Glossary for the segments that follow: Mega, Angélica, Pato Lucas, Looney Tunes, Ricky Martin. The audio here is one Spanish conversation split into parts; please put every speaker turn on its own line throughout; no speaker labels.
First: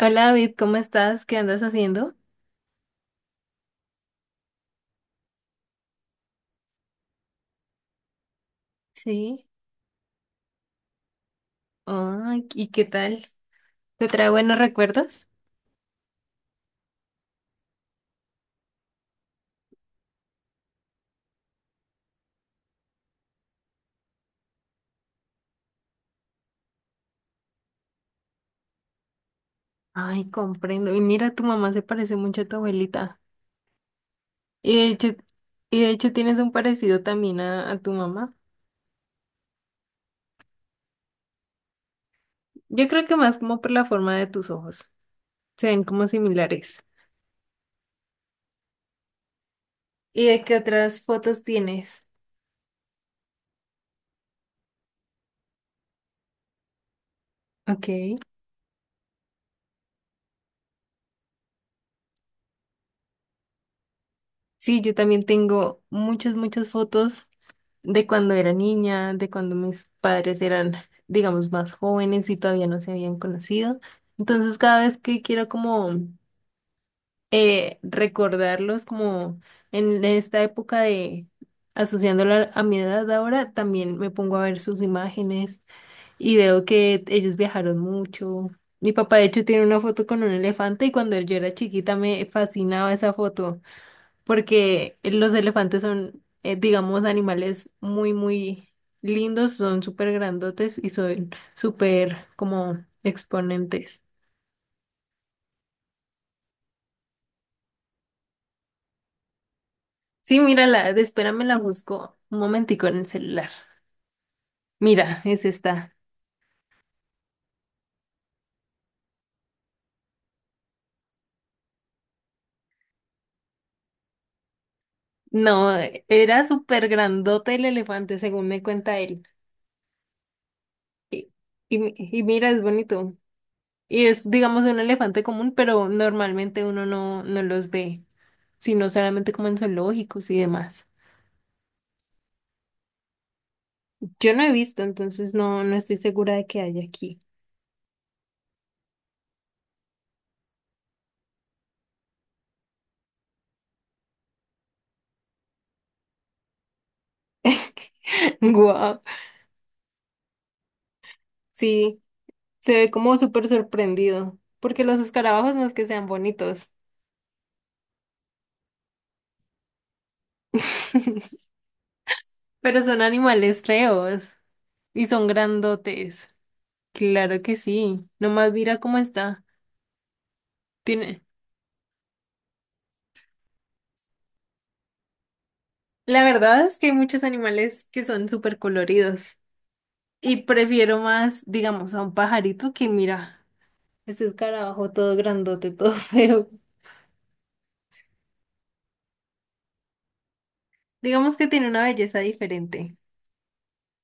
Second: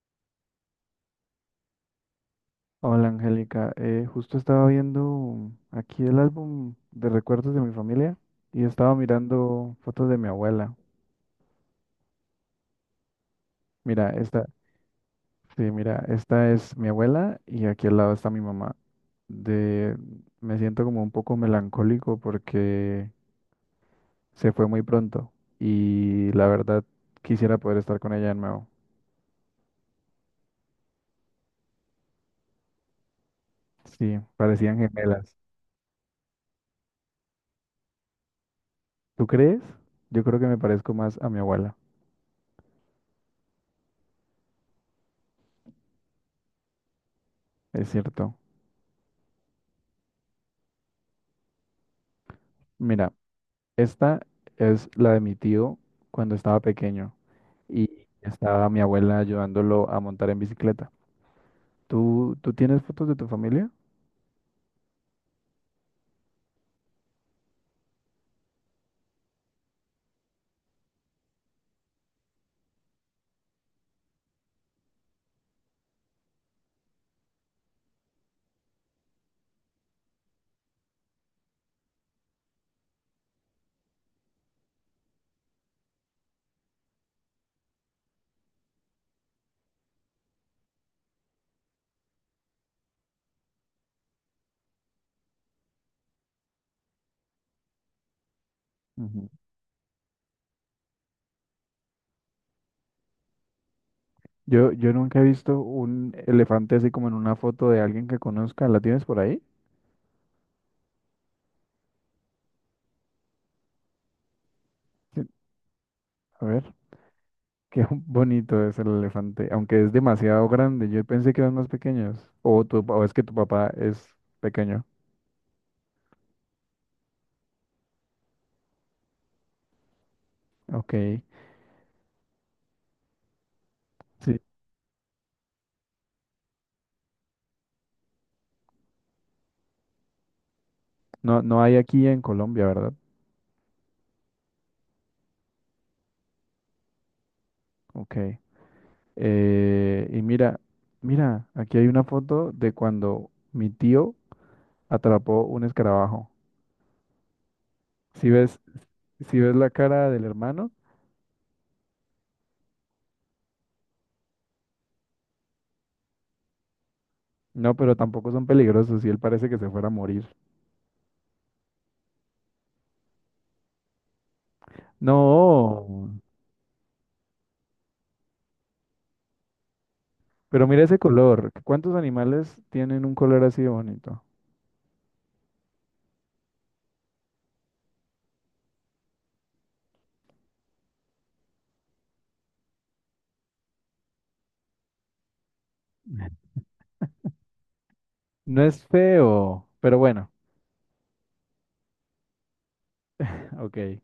Hola David, ¿cómo estás? ¿Qué andas haciendo?
Hola Angélica. Justo estaba viendo aquí el álbum de recuerdos de mi familia y estaba
Sí.
mirando fotos de mi abuela.
Ay, ¿y qué tal? ¿Te
Mira,
trae
esta,
buenos recuerdos?
sí, mira, esta es mi abuela y aquí al lado está mi mamá. De, Me siento como un poco melancólico porque se fue muy pronto y la verdad quisiera poder estar con ella de nuevo.
Ay, comprendo. Y mira, tu mamá se parece mucho a tu abuelita.
Sí,
Y
parecían
de hecho,
gemelas.
y de hecho tienes un parecido también a tu mamá.
¿Tú crees? Yo creo que me parezco más a mi abuela,
Yo creo que más como por la forma de tus ojos. Se ven como similares.
es cierto.
¿Y de qué otras fotos tienes?
Mira. Esta es la de mi tío cuando estaba pequeño y
Ok.
estaba mi abuela ayudándolo a montar en bicicleta. ¿Tú tienes fotos de tu familia?
Sí, yo también tengo muchas, muchas fotos de cuando era niña, de cuando mis padres eran, digamos, más jóvenes y todavía no se habían conocido. Entonces, cada vez que quiero como recordarlos como en esta época, de asociándolo a mi edad ahora, también me pongo a ver sus imágenes y veo que ellos viajaron mucho. Mi papá, de hecho, tiene una foto con un elefante y cuando yo era chiquita me fascinaba esa foto, porque los elefantes son, digamos, animales muy, muy
Ujú.
lindos, son súper grandotes y son súper como exponentes.
Yo nunca he visto un elefante así como en una foto de alguien que conozca. ¿La tienes por ahí?
Sí, mírala, espérame, la busco un momentico en el celular. Mira,
Sí.
es esta.
A ver, qué bonito es el elefante, aunque es demasiado grande. Yo pensé que eran más pequeños. O, tu, o es que tu papá es pequeño.
No, era súper grandote el elefante, según me cuenta él.
Ok,
Y, y mira, es bonito. Y es,
sí.
digamos, un elefante común, pero normalmente uno no los ve, sino solamente como en zoológicos y demás.
No, no hay aquí en Colombia, ¿verdad?
Yo no he visto, entonces no estoy segura de que haya aquí.
Ok. Y mira, mira, aquí hay una foto de cuando mi tío atrapó un escarabajo. Si ves,
Guau.
si ves la cara del hermano,
Sí, se ve como súper sorprendido, porque los escarabajos no es que sean bonitos.
no, pero tampoco son peligrosos y él parece que se fuera a morir.
Pero son animales feos y son
No,
grandotes. Claro que sí. Nomás mira cómo está.
pero mira ese
Tiene.
color. ¿Cuántos animales tienen un color así de bonito?
La verdad es que hay muchos animales que son súper coloridos, y prefiero más, digamos, a un pajarito que mira, este escarabajo todo grandote, todo feo.
No es feo, pero bueno,
Digamos que tiene una belleza diferente.
ok, qué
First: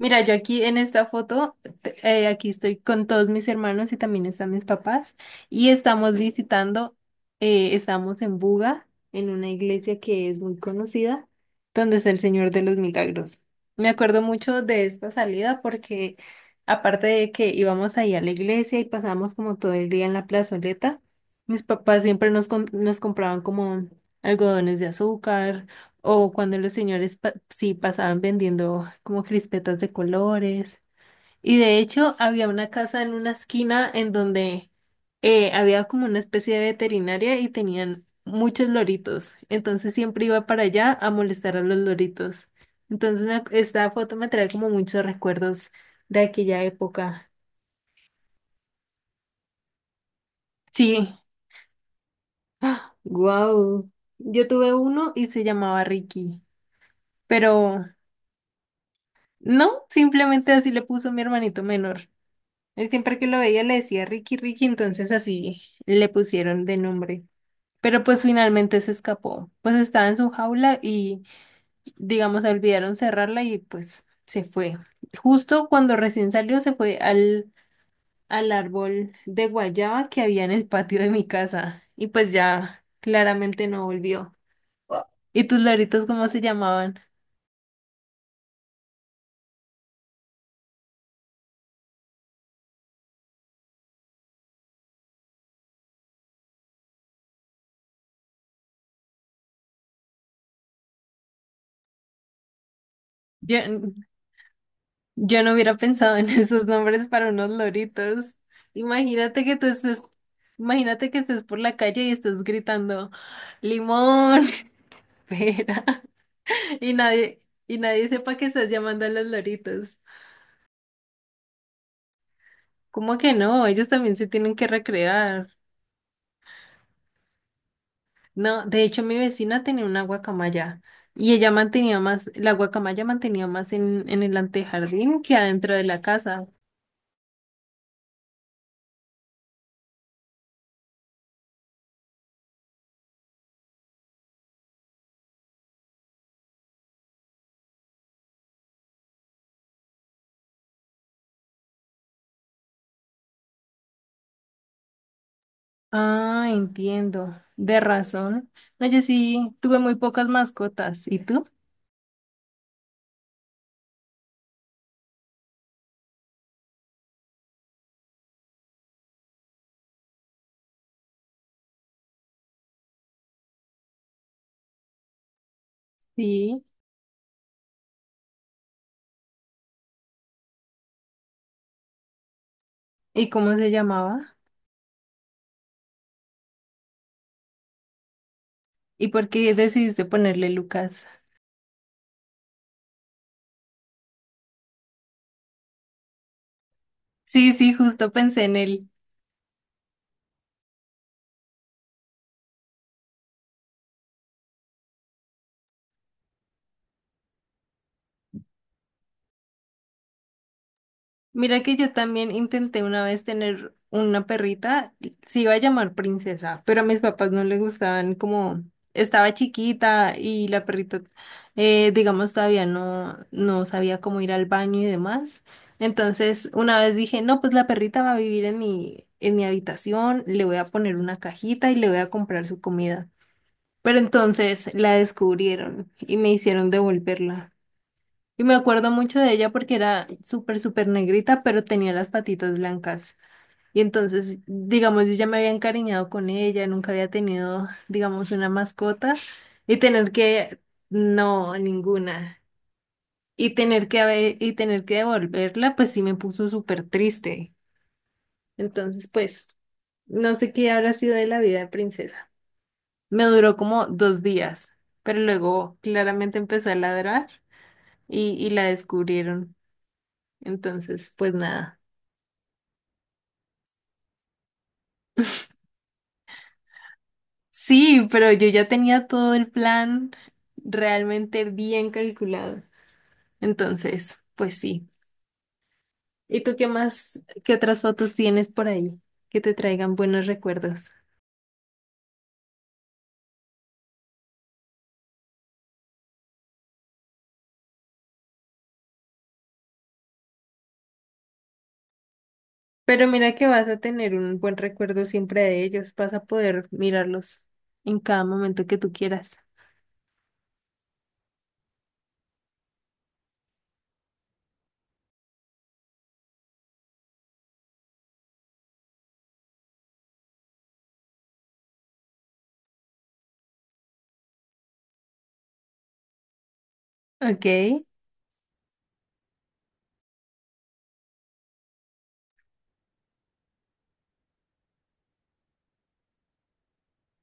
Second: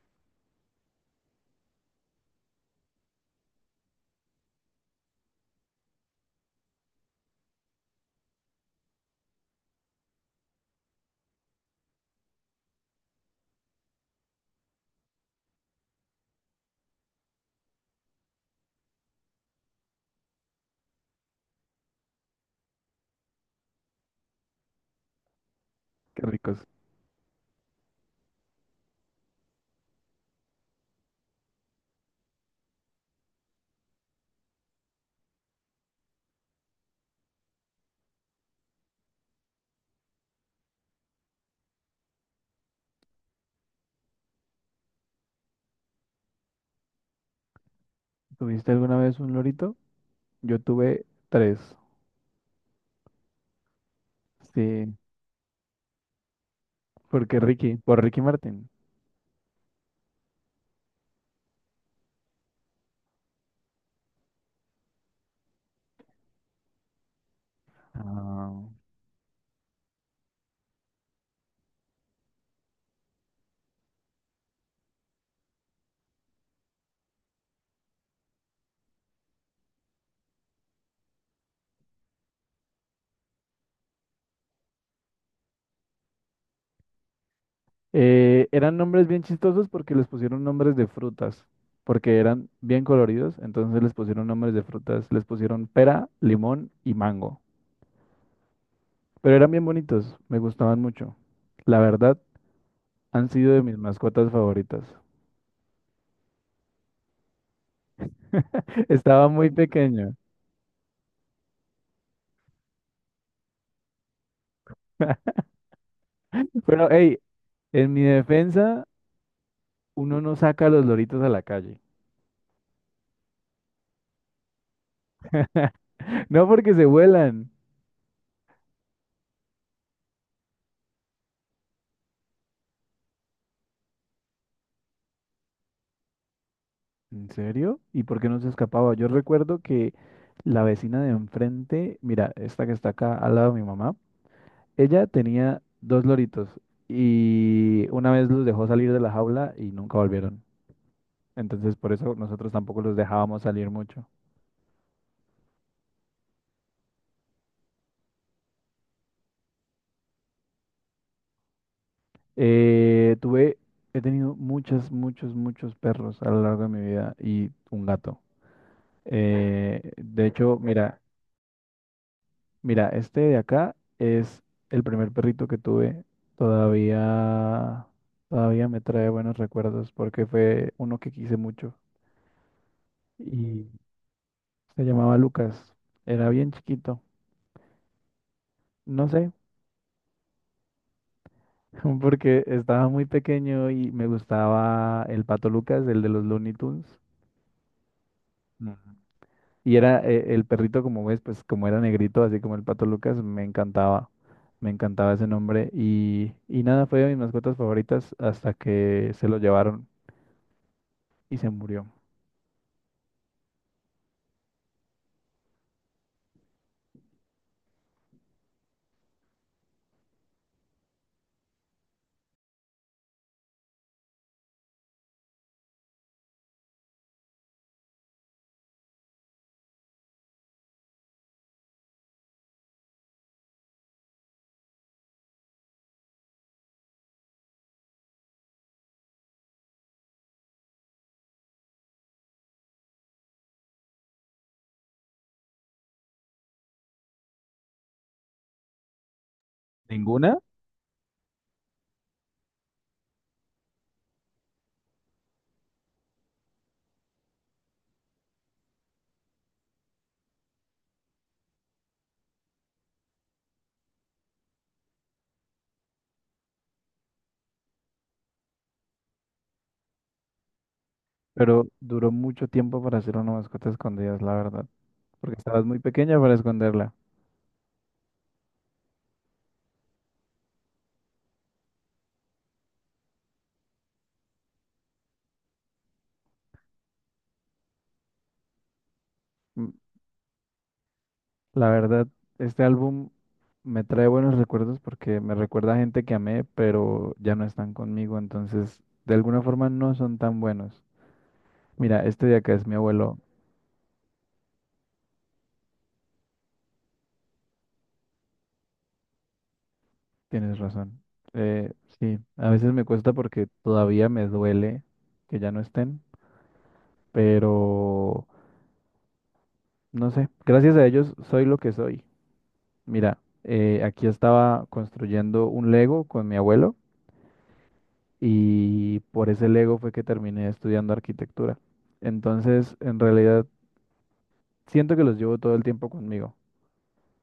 Mira, yo aquí en esta foto, aquí estoy con todos mis hermanos y también están mis papás, y estamos visitando, estamos en Buga, en una iglesia que es muy conocida, donde está el Señor de los Milagros. Me acuerdo mucho de esta salida porque, aparte de que íbamos ahí a la iglesia y pasábamos como todo el día en la plazoleta, mis papás siempre nos compraban como algodones de azúcar, o cuando
ricos.
los señores sí pasaban vendiendo como crispetas de colores. Y de hecho había una casa en una esquina en donde había como una especie de veterinaria, y tenían muchos loritos. Entonces siempre iba para allá a molestar a los loritos. Entonces esta foto me trae como muchos recuerdos de aquella época.
¿Tuviste alguna vez un lorito? Yo tuve
Sí.
tres.
Wow. Yo tuve
Sí,
uno y se llamaba Ricky.
porque Ricky,
Pero
por Ricky Martin.
no, simplemente así le puso mi hermanito menor. Él siempre que lo veía le decía Ricky, Ricky, entonces así le pusieron de nombre. Pero pues
Ah.
finalmente se escapó. Pues estaba en su jaula y, digamos, se olvidaron cerrarla y pues se fue. Justo cuando recién salió, se fue al árbol de guayaba que había en el patio de mi casa. Y pues ya claramente no volvió. ¿Y tus loritos cómo se llamaban?
Eran nombres bien chistosos porque les pusieron nombres de frutas, porque eran bien coloridos, entonces les pusieron nombres de frutas, les pusieron pera, limón y mango. Pero eran bien bonitos, me gustaban mucho. La verdad, han sido de mis
Yo,
mascotas favoritas.
Yo no hubiera pensado en esos nombres para unos loritos.
Estaba
Imagínate
muy
que tú estés,
pequeño.
imagínate que estés por la calle y estés gritando limón, pera,
Pero,
y
hey,
nadie, y
en mi
nadie sepa que estás
defensa,
llamando a los loritos.
uno no saca los loritos a la calle.
¿Cómo que no? Ellos también se tienen que recrear.
No porque se vuelan.
No, de hecho mi vecina tenía una guacamaya y la guacamaya mantenía más en el antejardín que adentro de la casa.
¿En serio? ¿Y por qué no se escapaba? Yo recuerdo que la vecina de enfrente, mira, esta que está acá al lado de mi mamá, ella tenía dos loritos y una vez los dejó salir de la jaula y nunca volvieron. Entonces por eso nosotros tampoco los dejábamos salir mucho.
Ah, entiendo. De razón. No, yo sí tuve muy pocas mascotas. ¿Y tú?
Eh, tuve, He tenido muchos perros a lo largo de mi vida y un gato. De hecho, mira, mira, este de acá es el primer perrito que tuve.
Sí.
Todavía, todavía me trae buenos recuerdos porque fue uno que quise mucho
¿Y cómo
y
se llamaba?
se llamaba Lucas. Era bien chiquito. No
¿Y
sé,
por qué decidiste ponerle Lucas?
porque estaba muy pequeño y me gustaba el Pato Lucas, el de los Looney Tunes.
Sí, sí, justo pensé en
Ujú.
él.
Y era el perrito, como ves, pues como era negrito, así como el Pato Lucas, me encantaba. Me encantaba ese nombre. Y nada, fue de mis mascotas favoritas hasta que se lo llevaron y se
Mira que
murió.
yo también intenté una vez tener una perrita, se iba a llamar Princesa, pero a mis papás no les gustaban, como estaba chiquita y la perrita, digamos, todavía no sabía cómo ir al baño y demás. Entonces, una vez dije, no, pues la perrita va a vivir en mi habitación, le voy a poner una cajita y le voy a comprar su comida. Pero entonces la descubrieron y me hicieron devolverla. Y me acuerdo mucho de ella porque era súper, súper negrita, pero tenía las patitas blancas. Y entonces, digamos, yo ya me había encariñado con ella, nunca había tenido, digamos, una mascota, y tener
¿Ninguna?
que, no, ninguna. Y tener que devolverla, pues sí me puso súper triste. Entonces, pues, no sé qué habrá sido de la vida de Princesa. Me duró como dos días, pero luego claramente empezó a ladrar y la descubrieron. Entonces, pues
Pero
nada.
duró mucho tiempo para hacer una mascota escondida, es la verdad, porque estabas muy pequeña para esconderla.
Sí, pero yo ya tenía todo el plan realmente bien calculado. Entonces, pues sí. ¿Y tú qué más, qué otras fotos tienes por ahí que te
Mm,
traigan buenos recuerdos?
La verdad, este álbum me trae buenos recuerdos porque me recuerda a gente que amé, pero ya no están conmigo, entonces de alguna forma no son tan buenos. Mira, este de acá es mi
Pero
abuelo,
mira que vas a tener un buen recuerdo siempre de ellos, vas a poder mirarlos en cada momento que tú quieras.
tienes razón. Eh, sí, a veces me cuesta porque todavía me duele que ya no estén, pero no sé, gracias a ellos soy lo que soy. Mira, aquí estaba construyendo un Lego con mi abuelo.
Ok. ¿Y,
Y por ese Lego fue que terminé estudiando arquitectura. Entonces, en realidad, siento que los llevo todo el tiempo conmigo.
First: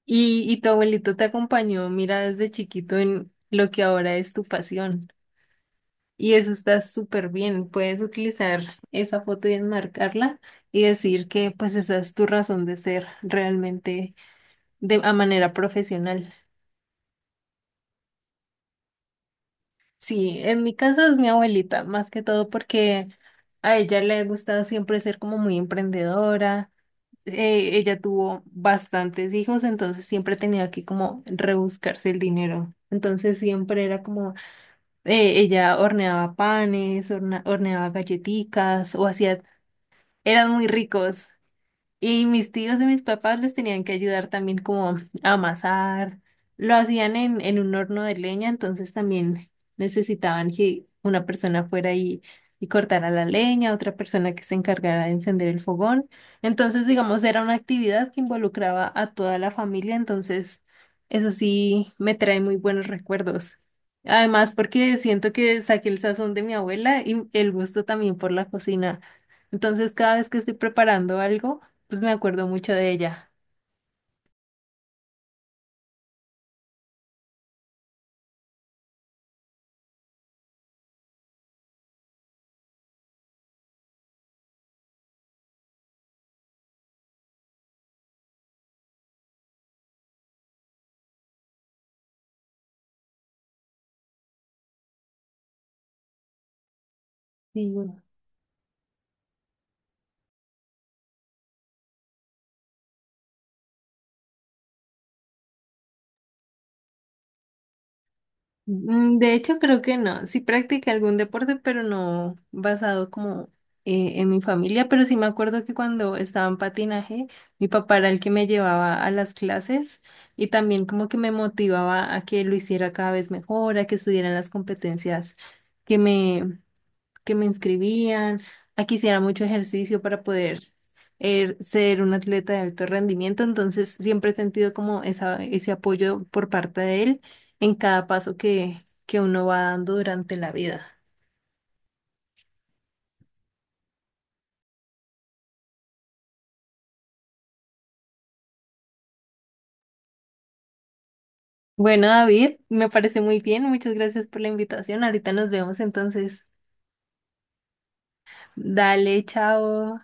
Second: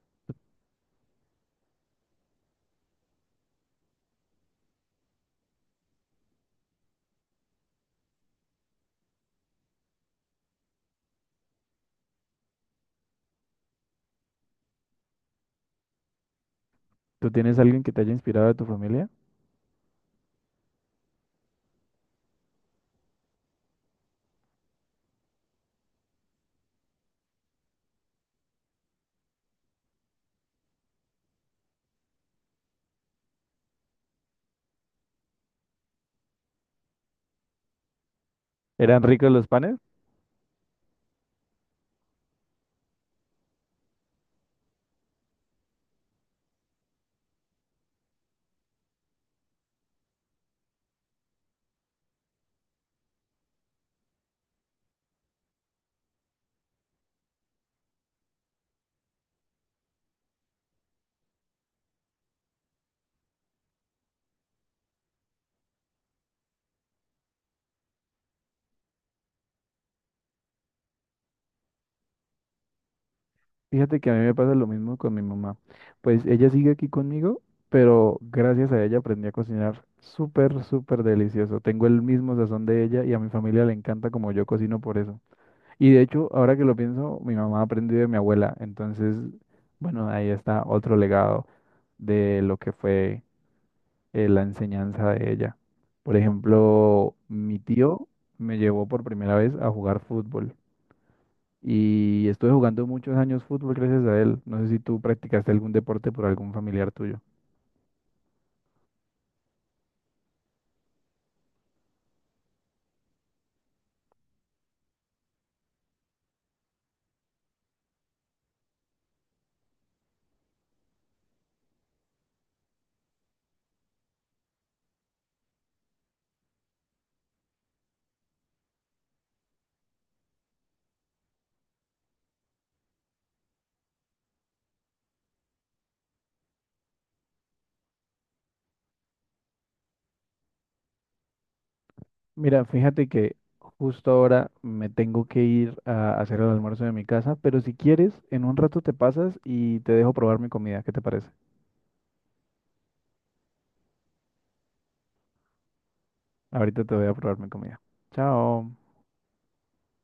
y tu abuelito te acompañó, mira, desde chiquito en lo que ahora es tu pasión? Y eso está súper bien. Puedes utilizar esa foto y enmarcarla, y decir que pues esa es tu razón de ser realmente de a manera profesional.
¿Tú tienes alguien que te haya inspirado de tu familia?
Sí, en mi caso es mi abuelita, más que todo porque a ella le ha gustado siempre ser como muy emprendedora. Ella tuvo bastantes hijos, entonces siempre tenía que como rebuscarse el dinero. Entonces siempre era como, ella horneaba panes, horneaba galletitas
¿Eran
o
ricos
hacía.
los panes?
Eran muy ricos. Y mis tíos y mis papás les tenían que ayudar también como a amasar. Lo hacían en un horno de leña, entonces también necesitaban que una persona fuera y cortara la leña, otra persona que se encargara de encender el fogón. Entonces, digamos, era una actividad que involucraba a toda la familia, entonces eso sí me trae muy buenos recuerdos. Además, porque siento que saqué el sazón de mi abuela y el gusto también por la cocina. Entonces, cada vez que estoy preparando algo, pues me acuerdo mucho de ella.
Fíjate que a mí me pasa lo mismo con mi mamá. Pues ella sigue aquí conmigo, pero gracias a ella aprendí a cocinar súper, súper delicioso. Tengo el mismo sazón de ella y a mi familia le encanta como yo cocino por eso. Y de hecho, ahora que lo pienso, mi mamá aprendió de mi abuela. Entonces, bueno, ahí está otro legado de lo que fue la enseñanza de ella. Por ejemplo, mi
Sí, bueno.
tío me llevó por primera vez a jugar fútbol y estuve jugando muchos años fútbol gracias a él. No sé si tú practicaste algún deporte por algún familiar tuyo.
De hecho, creo que no. Sí practiqué algún deporte, pero no basado como en mi familia. Pero sí me acuerdo que cuando estaba en patinaje, mi papá era el que me llevaba a las clases y también como que me motivaba a que lo hiciera cada vez mejor, a que estuviera en las competencias que me que me inscribían, aquí, que hiciera mucho ejercicio para poder ser un atleta de alto rendimiento. Entonces siempre he sentido como ese apoyo por parte de él en cada paso que uno va dando durante la vida.
Mira, fíjate que justo ahora me tengo que ir a hacer el almuerzo de mi casa, pero si quieres, en un rato te pasas y te dejo probar mi comida. ¿Qué te parece?
Bueno, David, me parece muy bien. Muchas gracias por la invitación. Ahorita nos vemos entonces.
Ahorita te voy a probar mi comida. Chao.
Dale, chao.